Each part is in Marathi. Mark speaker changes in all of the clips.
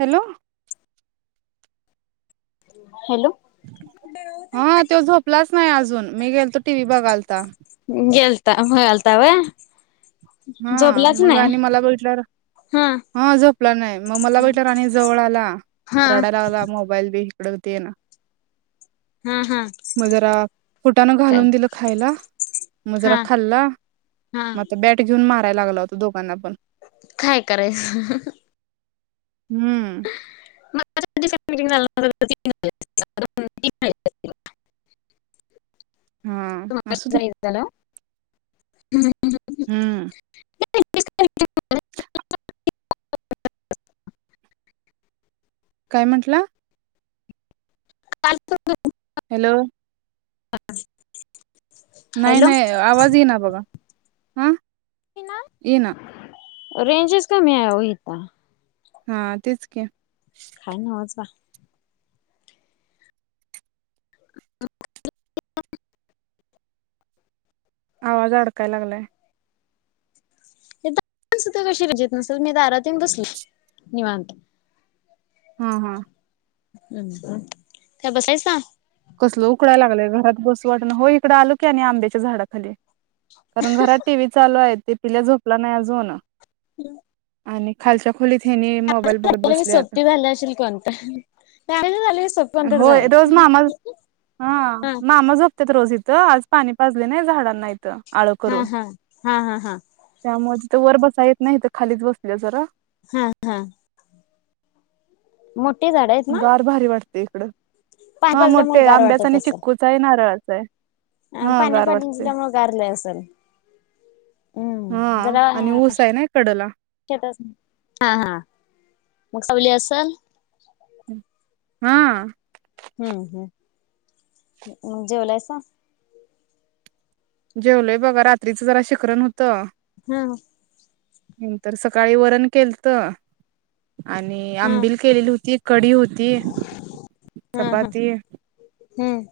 Speaker 1: हॅलो.
Speaker 2: [inaudible]
Speaker 1: हा तो झोपलाच नाही अजून मी गेल तो टी व्ही बघालता.
Speaker 2: गेलता गेलता व्हय
Speaker 1: हा
Speaker 2: झोपलाच
Speaker 1: मग
Speaker 2: नाही
Speaker 1: आणि मला बघितल्यावर हा झपला नाही मग मला बघितला आणि जवळ आला
Speaker 2: हा
Speaker 1: रडायला लागला मोबाईल बी
Speaker 2: हा हा
Speaker 1: [unintelligible] म जरा फुटानं
Speaker 2: काय
Speaker 1: घालून दिलं खायला म जरा
Speaker 2: हा
Speaker 1: खाल्ला
Speaker 2: हा
Speaker 1: म आता ब माराय लागला होता दोघांना पण.
Speaker 2: काय करायचं.
Speaker 1: हम्म
Speaker 2: म. [unintelligible]
Speaker 1: हा असू दे
Speaker 2: [unintelligible] [inaudible]
Speaker 1: हम्म.
Speaker 2: [unintelligible]
Speaker 1: काय म्हंटला?
Speaker 2: [unintelligible]
Speaker 1: हॅलो
Speaker 2: हा
Speaker 1: नाही नाही आवाज येईना बघा. हा येईना
Speaker 2: [unintelligible] रेंजच कमी आहे हो इथं.
Speaker 1: हा तेच की
Speaker 2: काय न्हवेचं बा [unintelligible]
Speaker 1: आवाज अडकाय लागलाय.
Speaker 2: इथं सुद्धा कशी रेंज येत नसेल मी दारात येऊन बसले निवांत.
Speaker 1: हा हा
Speaker 2: काय बसलायसा?
Speaker 1: कसल उकडायला लागलंय घरात बसू वाटना हो इकडे आलो की आणि आंब्याच्या झाडाखाली. कारण घरात टीव्ही चालू आहेत ते पिल्या झोपला नाही अजून
Speaker 2: हॅलो
Speaker 1: आणि खालच्या खोलीत हेनी मोबाईल बघत बसल्यात होय रोज मामा
Speaker 2: [unintelligible]
Speaker 1: हा मामा झोप असतेत रोज इथं आज पाणी पाजले नाही झाडांनाही आळ
Speaker 2: हा
Speaker 1: करून
Speaker 2: हा हा हा हा
Speaker 1: त्यामध्ये तर वर बसता येत नाही तर खालीच बसली जरा
Speaker 2: हा हा मुट
Speaker 1: गार भारी वाट ते इकडं
Speaker 2: पाणी
Speaker 1: हा
Speaker 2: पाजल्यामुळे
Speaker 1: मोठ्ठे आंब्याचा आणि चिक्कूचा आहे नारळ [unintelligible]
Speaker 2: हा पाणी पाजल्यामुळे गार होत असेल? चालेल
Speaker 1: हा आणि ऊस आहे ना कडला.
Speaker 2: शेतात हा हा मग सावली असल? [inaudible]
Speaker 1: हा
Speaker 2: हं हं जेवलायसा?
Speaker 1: जेवलोय बघा रात्रीचं जरा शिखरण होतं.
Speaker 2: हम्म
Speaker 1: तर सकाळी वरण केलतं. आणि
Speaker 2: हा
Speaker 1: आंबिल केलेली होती कडी होती,
Speaker 2: हा हा
Speaker 1: चपाती
Speaker 2: हम्म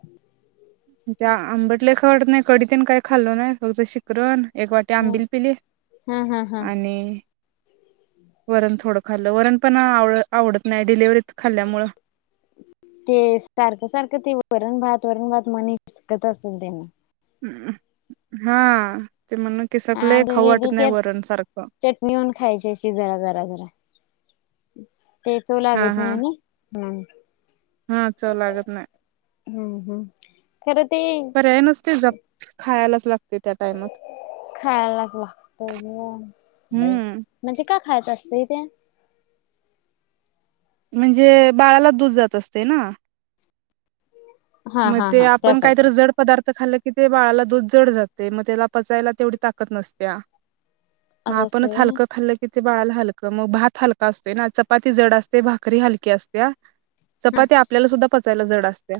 Speaker 1: त्या आंबट लई खावू वाटत नाही कडीतेन काही खाल्लो नाही फक्त शिकरण एक वाटी
Speaker 2: हम्म
Speaker 1: आंबिल पिली
Speaker 2: हा हा हा
Speaker 1: आणि वरण थोडं खाल्लं वरण पण आवडत नाही डिलिव्हरीत खाल्ल्यामुळं
Speaker 2: ते सारखं सारखं ते वरण भात वरण भात मन हिसकत असेल त्यांन
Speaker 1: हा ते म्हणून
Speaker 2: हा
Speaker 1: केसाक लय
Speaker 2: आमची
Speaker 1: खाऊ
Speaker 2: दीदी
Speaker 1: वाटत नाही
Speaker 2: त्यात
Speaker 1: वरण सारखं
Speaker 2: चटणी घेऊन खायची अशी जरा जरा जरा [inaudible] ते चवं
Speaker 1: हा
Speaker 2: लागत
Speaker 1: हा
Speaker 2: नाही हम्म
Speaker 1: हा चवं लागत नाही
Speaker 2: हम्म हम्म खरं ते
Speaker 1: पर्याय नसतोय जप खायला
Speaker 2: खायलाच लागत ग
Speaker 1: हम्म
Speaker 2: म्हणजे का खायच असतेयं ते
Speaker 1: म्हणजे बाळाला दूध जात असते ना
Speaker 2: हा
Speaker 1: मग
Speaker 2: हा
Speaker 1: ते
Speaker 2: हा
Speaker 1: आपण
Speaker 2: त्यासाठी.
Speaker 1: कायतरी जड पदार्थ खाल्ल कि ते बाळाला दूध जड जात मग त्याला पचायला तेवढी ताकद नसत्या मग
Speaker 2: असं
Speaker 1: आपणच
Speaker 2: असतंय
Speaker 1: हलकं
Speaker 2: व्हय.
Speaker 1: खाल्लं कि बाळाला हलक मग भात हलका असतोय ना चपाती जड असते भाकरी हलकी असत्या चपाती आपल्याला सुद्धा पचायला जड असते.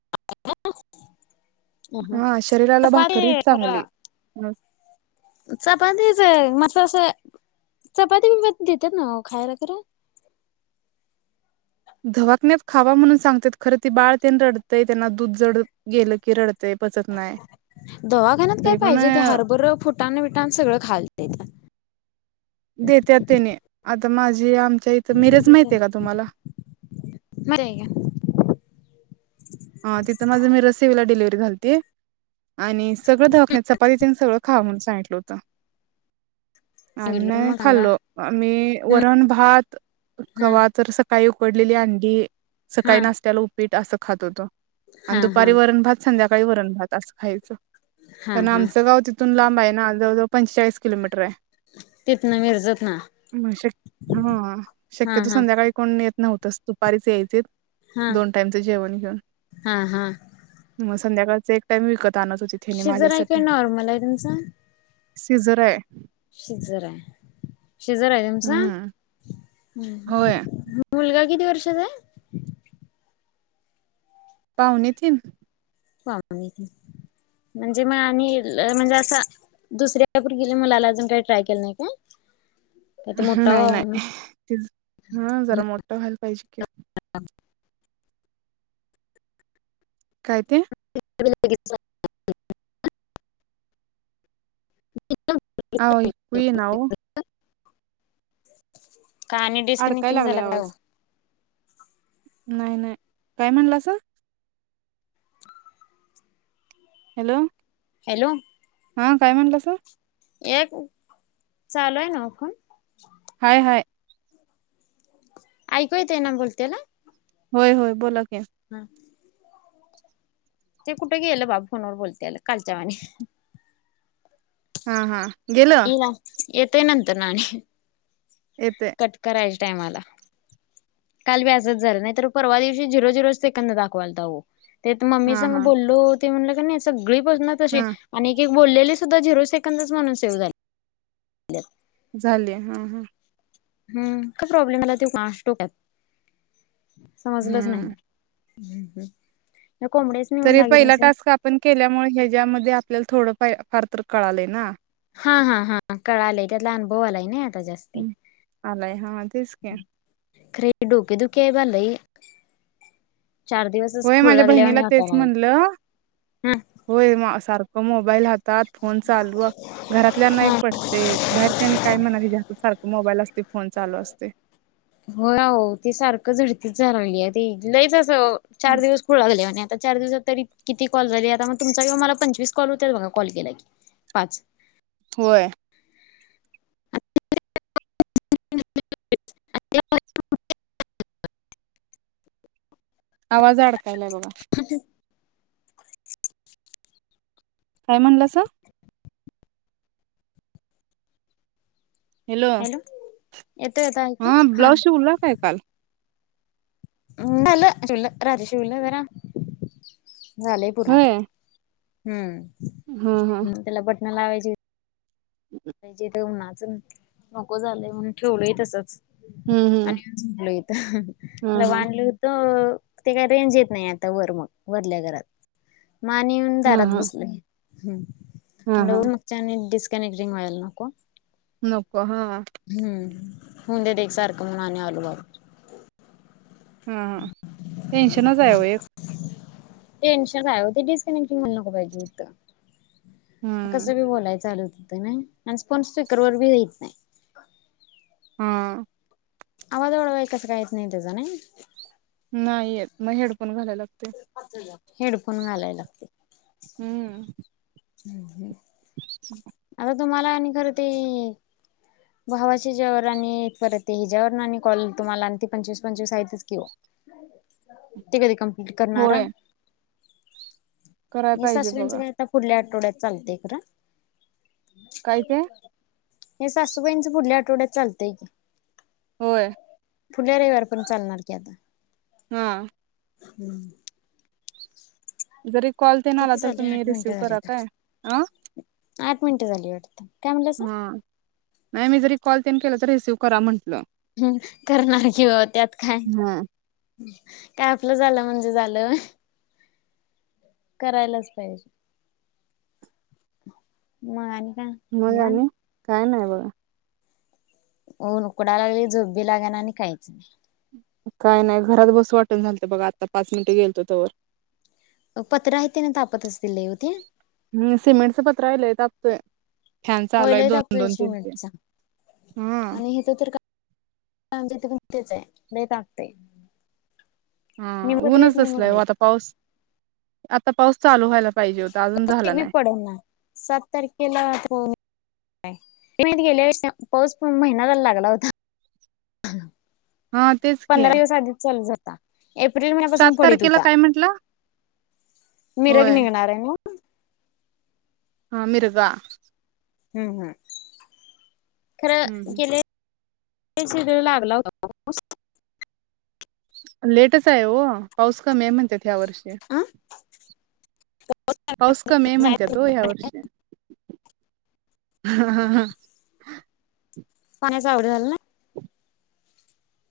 Speaker 2: [inaudible]
Speaker 1: हा शरीराला
Speaker 2: चपाती
Speaker 1: भाकरीच
Speaker 2: खर
Speaker 1: चांगली अ,
Speaker 2: चपाती च मगं तस चपाती बपाती देतेतं ना खायला खरं
Speaker 1: धवाकण्यात खावा म्हणून सांगतात खरं ती बाळ तेन रडतंय त्यांना दूध जड गेलं की रडत
Speaker 2: दवाखान्यात काय
Speaker 1: तरी पण
Speaker 2: पाहिजे ते
Speaker 1: अ,
Speaker 2: हरभरं फुटाणं विटाण सगळं खायाला देत्यात
Speaker 1: देत्यातं त्यानी आता माझी आम आमच्या इथं मिरज माहिती आहे का तुम्हाला
Speaker 2: आहे का
Speaker 1: अ तिथं माझं मिरज सेविला डिलव्हरी झालती आणि सगळं दवाखान्यात चपाती तेन सगळं खावा म्हणून [inaudible] होतं आम्ही
Speaker 2: सांगितलं
Speaker 1: नाही
Speaker 2: मग सांगा
Speaker 1: खाल्लो आम्ही वरण भात
Speaker 2: हा
Speaker 1: कवा तर सकाळी उकडलेली अंडी.
Speaker 2: हा
Speaker 1: सकाळी नाष्ट्याला उप पीट असं खात होतो.
Speaker 2: हा
Speaker 1: आणि
Speaker 2: हा
Speaker 1: दुपारी वरण भात संध्या [unintelligible] वरण भात असं खायचो.
Speaker 2: हा
Speaker 1: कारण
Speaker 2: हा.
Speaker 1: आमचं गाव तिथ लांब आहे ना, जवळजवळ पंचेचाळीस किलोमीटर हाय.
Speaker 2: तिथनं मिरजत ना
Speaker 1: अं शक हां
Speaker 2: हा
Speaker 1: शक्यतो
Speaker 2: हा
Speaker 1: संध्याकाळी कोण येत नव्हतस दुपारीच यायचेत.
Speaker 2: हा
Speaker 1: दोन टाईमच जेवण घेऊन.
Speaker 2: हा हा.
Speaker 1: मग संध्याकाळचा एक टाइम विक
Speaker 2: सिजर आहे काय नॉर्मल आहे तुमचं?
Speaker 1: सिजर हाय.
Speaker 2: सिजर‌ हाय. सिजर हाय तुमचं?
Speaker 1: हम्म
Speaker 2: हम
Speaker 1: होय
Speaker 2: मग मुलगा किती वर्षाचा हाय?
Speaker 1: पावणे तीन.
Speaker 2: पावणे तीन म्हणजे, मग आणि म्हणजे असं दुसऱ्या पोरगीला मुलाला अजून काय ट्राय केलं नाही काय? का तो मोठा
Speaker 1: नाही
Speaker 2: व्हावा
Speaker 1: नाही
Speaker 2: म्हणून?
Speaker 1: ते हं जरा मोठं व्हायला पाहिजे की. काय ते?
Speaker 2: [unintelligible]
Speaker 1: ऐकू येईना ओ.
Speaker 2: [inaudible] का आणि डिस
Speaker 1: अडकाय
Speaker 2: कनेक्टिंग
Speaker 1: लागलाय
Speaker 2: झाला काय हो?
Speaker 1: आवाज नाही नाही काय म्हणलासा? हॅलो.
Speaker 2: हॅलो.
Speaker 1: हां काय म्हणलासा,
Speaker 2: एक, चालू आहे नव फोन.
Speaker 1: हाय हाय.
Speaker 2: ऐकू येतय ना बोलत्याल.
Speaker 1: होय होय बोला. की
Speaker 2: हम्म. ते कुठे गेलं, बा फोनवर बोलतेलं कालच्या वाणी.
Speaker 1: हा हा. गेलं
Speaker 2: इना येत ते नंतरनं आणि
Speaker 1: येते
Speaker 2: कट कराय टायमाला काल बी असंच झालं नाही तर परवा दिवशी झिरो झिरोच सेकंद दाखवालतं हो ते मम्मी
Speaker 1: हा
Speaker 2: संग
Speaker 1: हा
Speaker 2: बोललो ते म्हटलं की नाही सगळी पस न तशी
Speaker 1: हा
Speaker 2: आणि बोललेले सुद्धा झिरो सेकंदच म्हणून सेव झाले.
Speaker 1: झाले हा हा
Speaker 2: हम्म काय प्रॉब्लेम आला ते कोणास ठाऊक समजलंच नाही.
Speaker 1: हम्म
Speaker 2: हं हं
Speaker 1: तरी पहिला टास्क आपण केल्यामुळे ह्याच्यामध्ये आपल्याला थोडं फार तर कळालय ना
Speaker 2: हा हा हा कळालायं त्यातला अनुभव आलाय नाही आता जास्त
Speaker 1: आलाय हा तेच की
Speaker 2: खरे डोकेदुखी आहे बा लई चार दिवसच
Speaker 1: होय
Speaker 2: खुळ
Speaker 1: माझ्या बहिणीला
Speaker 2: लागल्यावाणी
Speaker 1: तेच
Speaker 2: वाटायला
Speaker 1: म्हटलं
Speaker 2: लागलय
Speaker 1: होय सार म मोबाईल हात तात फोन चालू घरातल्याना एक
Speaker 2: हा
Speaker 1: पटते बाहेर काय म्हणणार हिच्या हातात सारखं मोबाईल असते फोन चालू असते
Speaker 2: होयं अव्ह ते सारखं झडतीच झाली ते अव चार दिवस खूळ लागल्या वाणी आता चार दिवसात तरी किती कॉल झाली आता मग तुमचा हा मला पंचवीस कॉल होत्यात बघा कॉल केला की पाच
Speaker 1: होय
Speaker 2: [unintelligible]
Speaker 1: आवाज अडकायला बघा काय म्हणलासा? हॅलो
Speaker 2: येतोय आता ऐकू
Speaker 1: हा ब्लाऊज शिवला काय काल?
Speaker 2: झालं शिवला रात्री शिवलं जरा झालंय पुर्ण
Speaker 1: होय
Speaker 2: आता हं
Speaker 1: हा हा
Speaker 2: नाला वयची नको झालंय म्हणून ठेवलंय तसंच
Speaker 1: हम्म
Speaker 2: आणि
Speaker 1: हम्म
Speaker 2: येऊन झोपलोय
Speaker 1: हा
Speaker 2: इथं
Speaker 1: हा
Speaker 2: लवांडलो होतो. ते काय रेंज येत नाही आता वर मग वरल्या घरात. म आणि येऊन
Speaker 1: हा
Speaker 2: दारात
Speaker 1: हा
Speaker 2: बसलोय. हम्म.
Speaker 1: हा हा
Speaker 2: ऊन [unintelligible] [unintelligible] व्हायला नको.
Speaker 1: नको. हा हा
Speaker 2: हम्म. हु देत एक सारखं म्हणून आणि आलो बाबा
Speaker 1: हा हा टेन्शनच आहे व एक
Speaker 2: टेन्शन हाय डिस्कनेक्टिंग वायला नको पाहिजे होत.
Speaker 1: हम्म
Speaker 2: कसं बी बोलाय चालू. अन फन स्पीकर वर भी यत नाहीय.
Speaker 1: हा.
Speaker 2: आवाज वाढवाय कसा काय येत नाही तेजा नाही.
Speaker 1: नाही येत मग हेडफोन घालायला लागतो.
Speaker 2: हेडफोन घालाय लागतंय.
Speaker 1: हम्म
Speaker 2: हम्म ह.
Speaker 1: [unintelligible]
Speaker 2: आता तुम्हाला आणि खरं ते भावाच्या ह्याच्यावर आणि परत ही ज्यावर आणि कॉल तुम्हाला आणि ते पंचवीस पंचवीस आहेतच की हो ते कधी कंप् लीट करनारा
Speaker 1: होय कराय
Speaker 2: मी
Speaker 1: पाहिजे
Speaker 2: सासूबाईच
Speaker 1: बघा
Speaker 2: काय आता पुुढल्या आठवड्यात चालतय खर. [inaudible]
Speaker 1: काय ते
Speaker 2: हे सासूबाईंचं पुढल्या आठवड्यात चालतंय की,
Speaker 1: होय.
Speaker 2: पुढ्याला रविवार पर्यंत चालणार की आता
Speaker 1: हा.
Speaker 2: हम्म.
Speaker 1: जरी कॉल तेन आला तर
Speaker 2: झाले? आठ
Speaker 1: तुम्ही
Speaker 2: मिनिटं
Speaker 1: रिसीव्ह
Speaker 2: झाली
Speaker 1: करा काय
Speaker 2: वाटतं.
Speaker 1: हा.
Speaker 2: आठ मिनिटं झाली वाढतं.
Speaker 1: हम्म. नाही मी जरी कॉल तेन केलं रिसीव्ह करा म्हण.
Speaker 2: हम्म करणार किवा त्यात काय
Speaker 1: हा
Speaker 2: काय आपलं झालं म्हणजे झालं. करायलाच पाहिजे म आण का
Speaker 1: मग
Speaker 2: निवांत.
Speaker 1: आणि काय नाही बघा.
Speaker 2: ओ उकडा लागली झोपबी लागाना आणि काहीच नाही.
Speaker 1: काय नाही घरात बसू वाटना झालत बघा आता पाच मिनिटं गेलतो तवर
Speaker 2: पत्रा आहे ते न तापत असतील लय हो ते.
Speaker 1: हम्म सिमेंटच पत्रा हाय लय तापतोय. फॅन चालू
Speaker 2: होई
Speaker 1: आहे
Speaker 2: लय
Speaker 1: दोन
Speaker 2: तापतोय
Speaker 1: दोन तीन तीन.
Speaker 2: शिमेंटचा
Speaker 1: हम्म.
Speaker 2: आणि हेथ तर काय [unintelligible] तेच हाय लई तापतय.
Speaker 1: हा ऊनच असलाय हो आता पाऊस आ आता पाऊस चालू व्हायला पाहिजे हो
Speaker 2: तेबि पडणा सात तारखेला होन मे महिन्यात गेल्यावर्षा पाऊस पण महिना झाला लागला होता.
Speaker 1: हा तेच की
Speaker 2: पंधरा दिवस आधीच चालू झाल ता एप्रिल
Speaker 1: सात
Speaker 2: महिन्यापासून पडीत
Speaker 1: तारखेला
Speaker 2: होता.
Speaker 1: काय म्हंटला
Speaker 2: मिरग
Speaker 1: होय
Speaker 2: निघणार हाय न
Speaker 1: हा मिरगा.
Speaker 2: हम्म हम्म. खरं
Speaker 1: हम्म.
Speaker 2: गेल्या पैसे देऊ लागला हो [unintelligible]
Speaker 1: लेटच आहे हो, पाऊस कमी आहे म्हणत्यात. ह्या वर्षी
Speaker 2: होता
Speaker 1: पाऊस कमीय म्हणत्यात ओ ह्या वर्षी. हा हा हा.
Speaker 2: पाण्याच आवड झालं न्ना.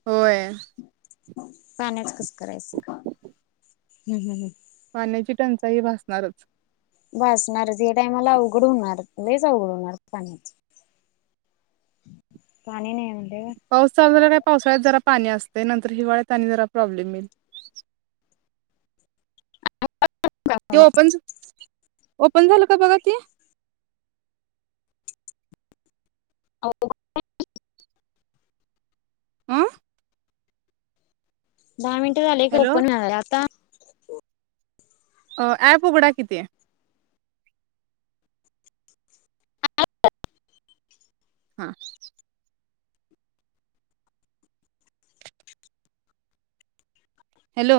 Speaker 1: होय.
Speaker 2: पाण्याचं कस करायचं हुं हुं हुं.
Speaker 1: पाण्याची टंचाई भासणारच.
Speaker 2: भासणारच य टायमला अवघड होणार लईच अवघड होणार पाण्याच पाणी नै
Speaker 1: पाऊस चालू झाल्या पावसाळ्यात जरा पाणी असतय नंतर हिवाळ्यात आणि जरा प्रॉब्लेम येईल. त्यो ओपन ओपन झालं का बघा ती.
Speaker 2: आव [unintelligible]
Speaker 1: अ
Speaker 2: दहा मिनटं झाले खरं
Speaker 1: हॅलो
Speaker 2: ओपन व्हायलय आता?
Speaker 1: अ ॲप उघडा की ते. हा. हॅलो.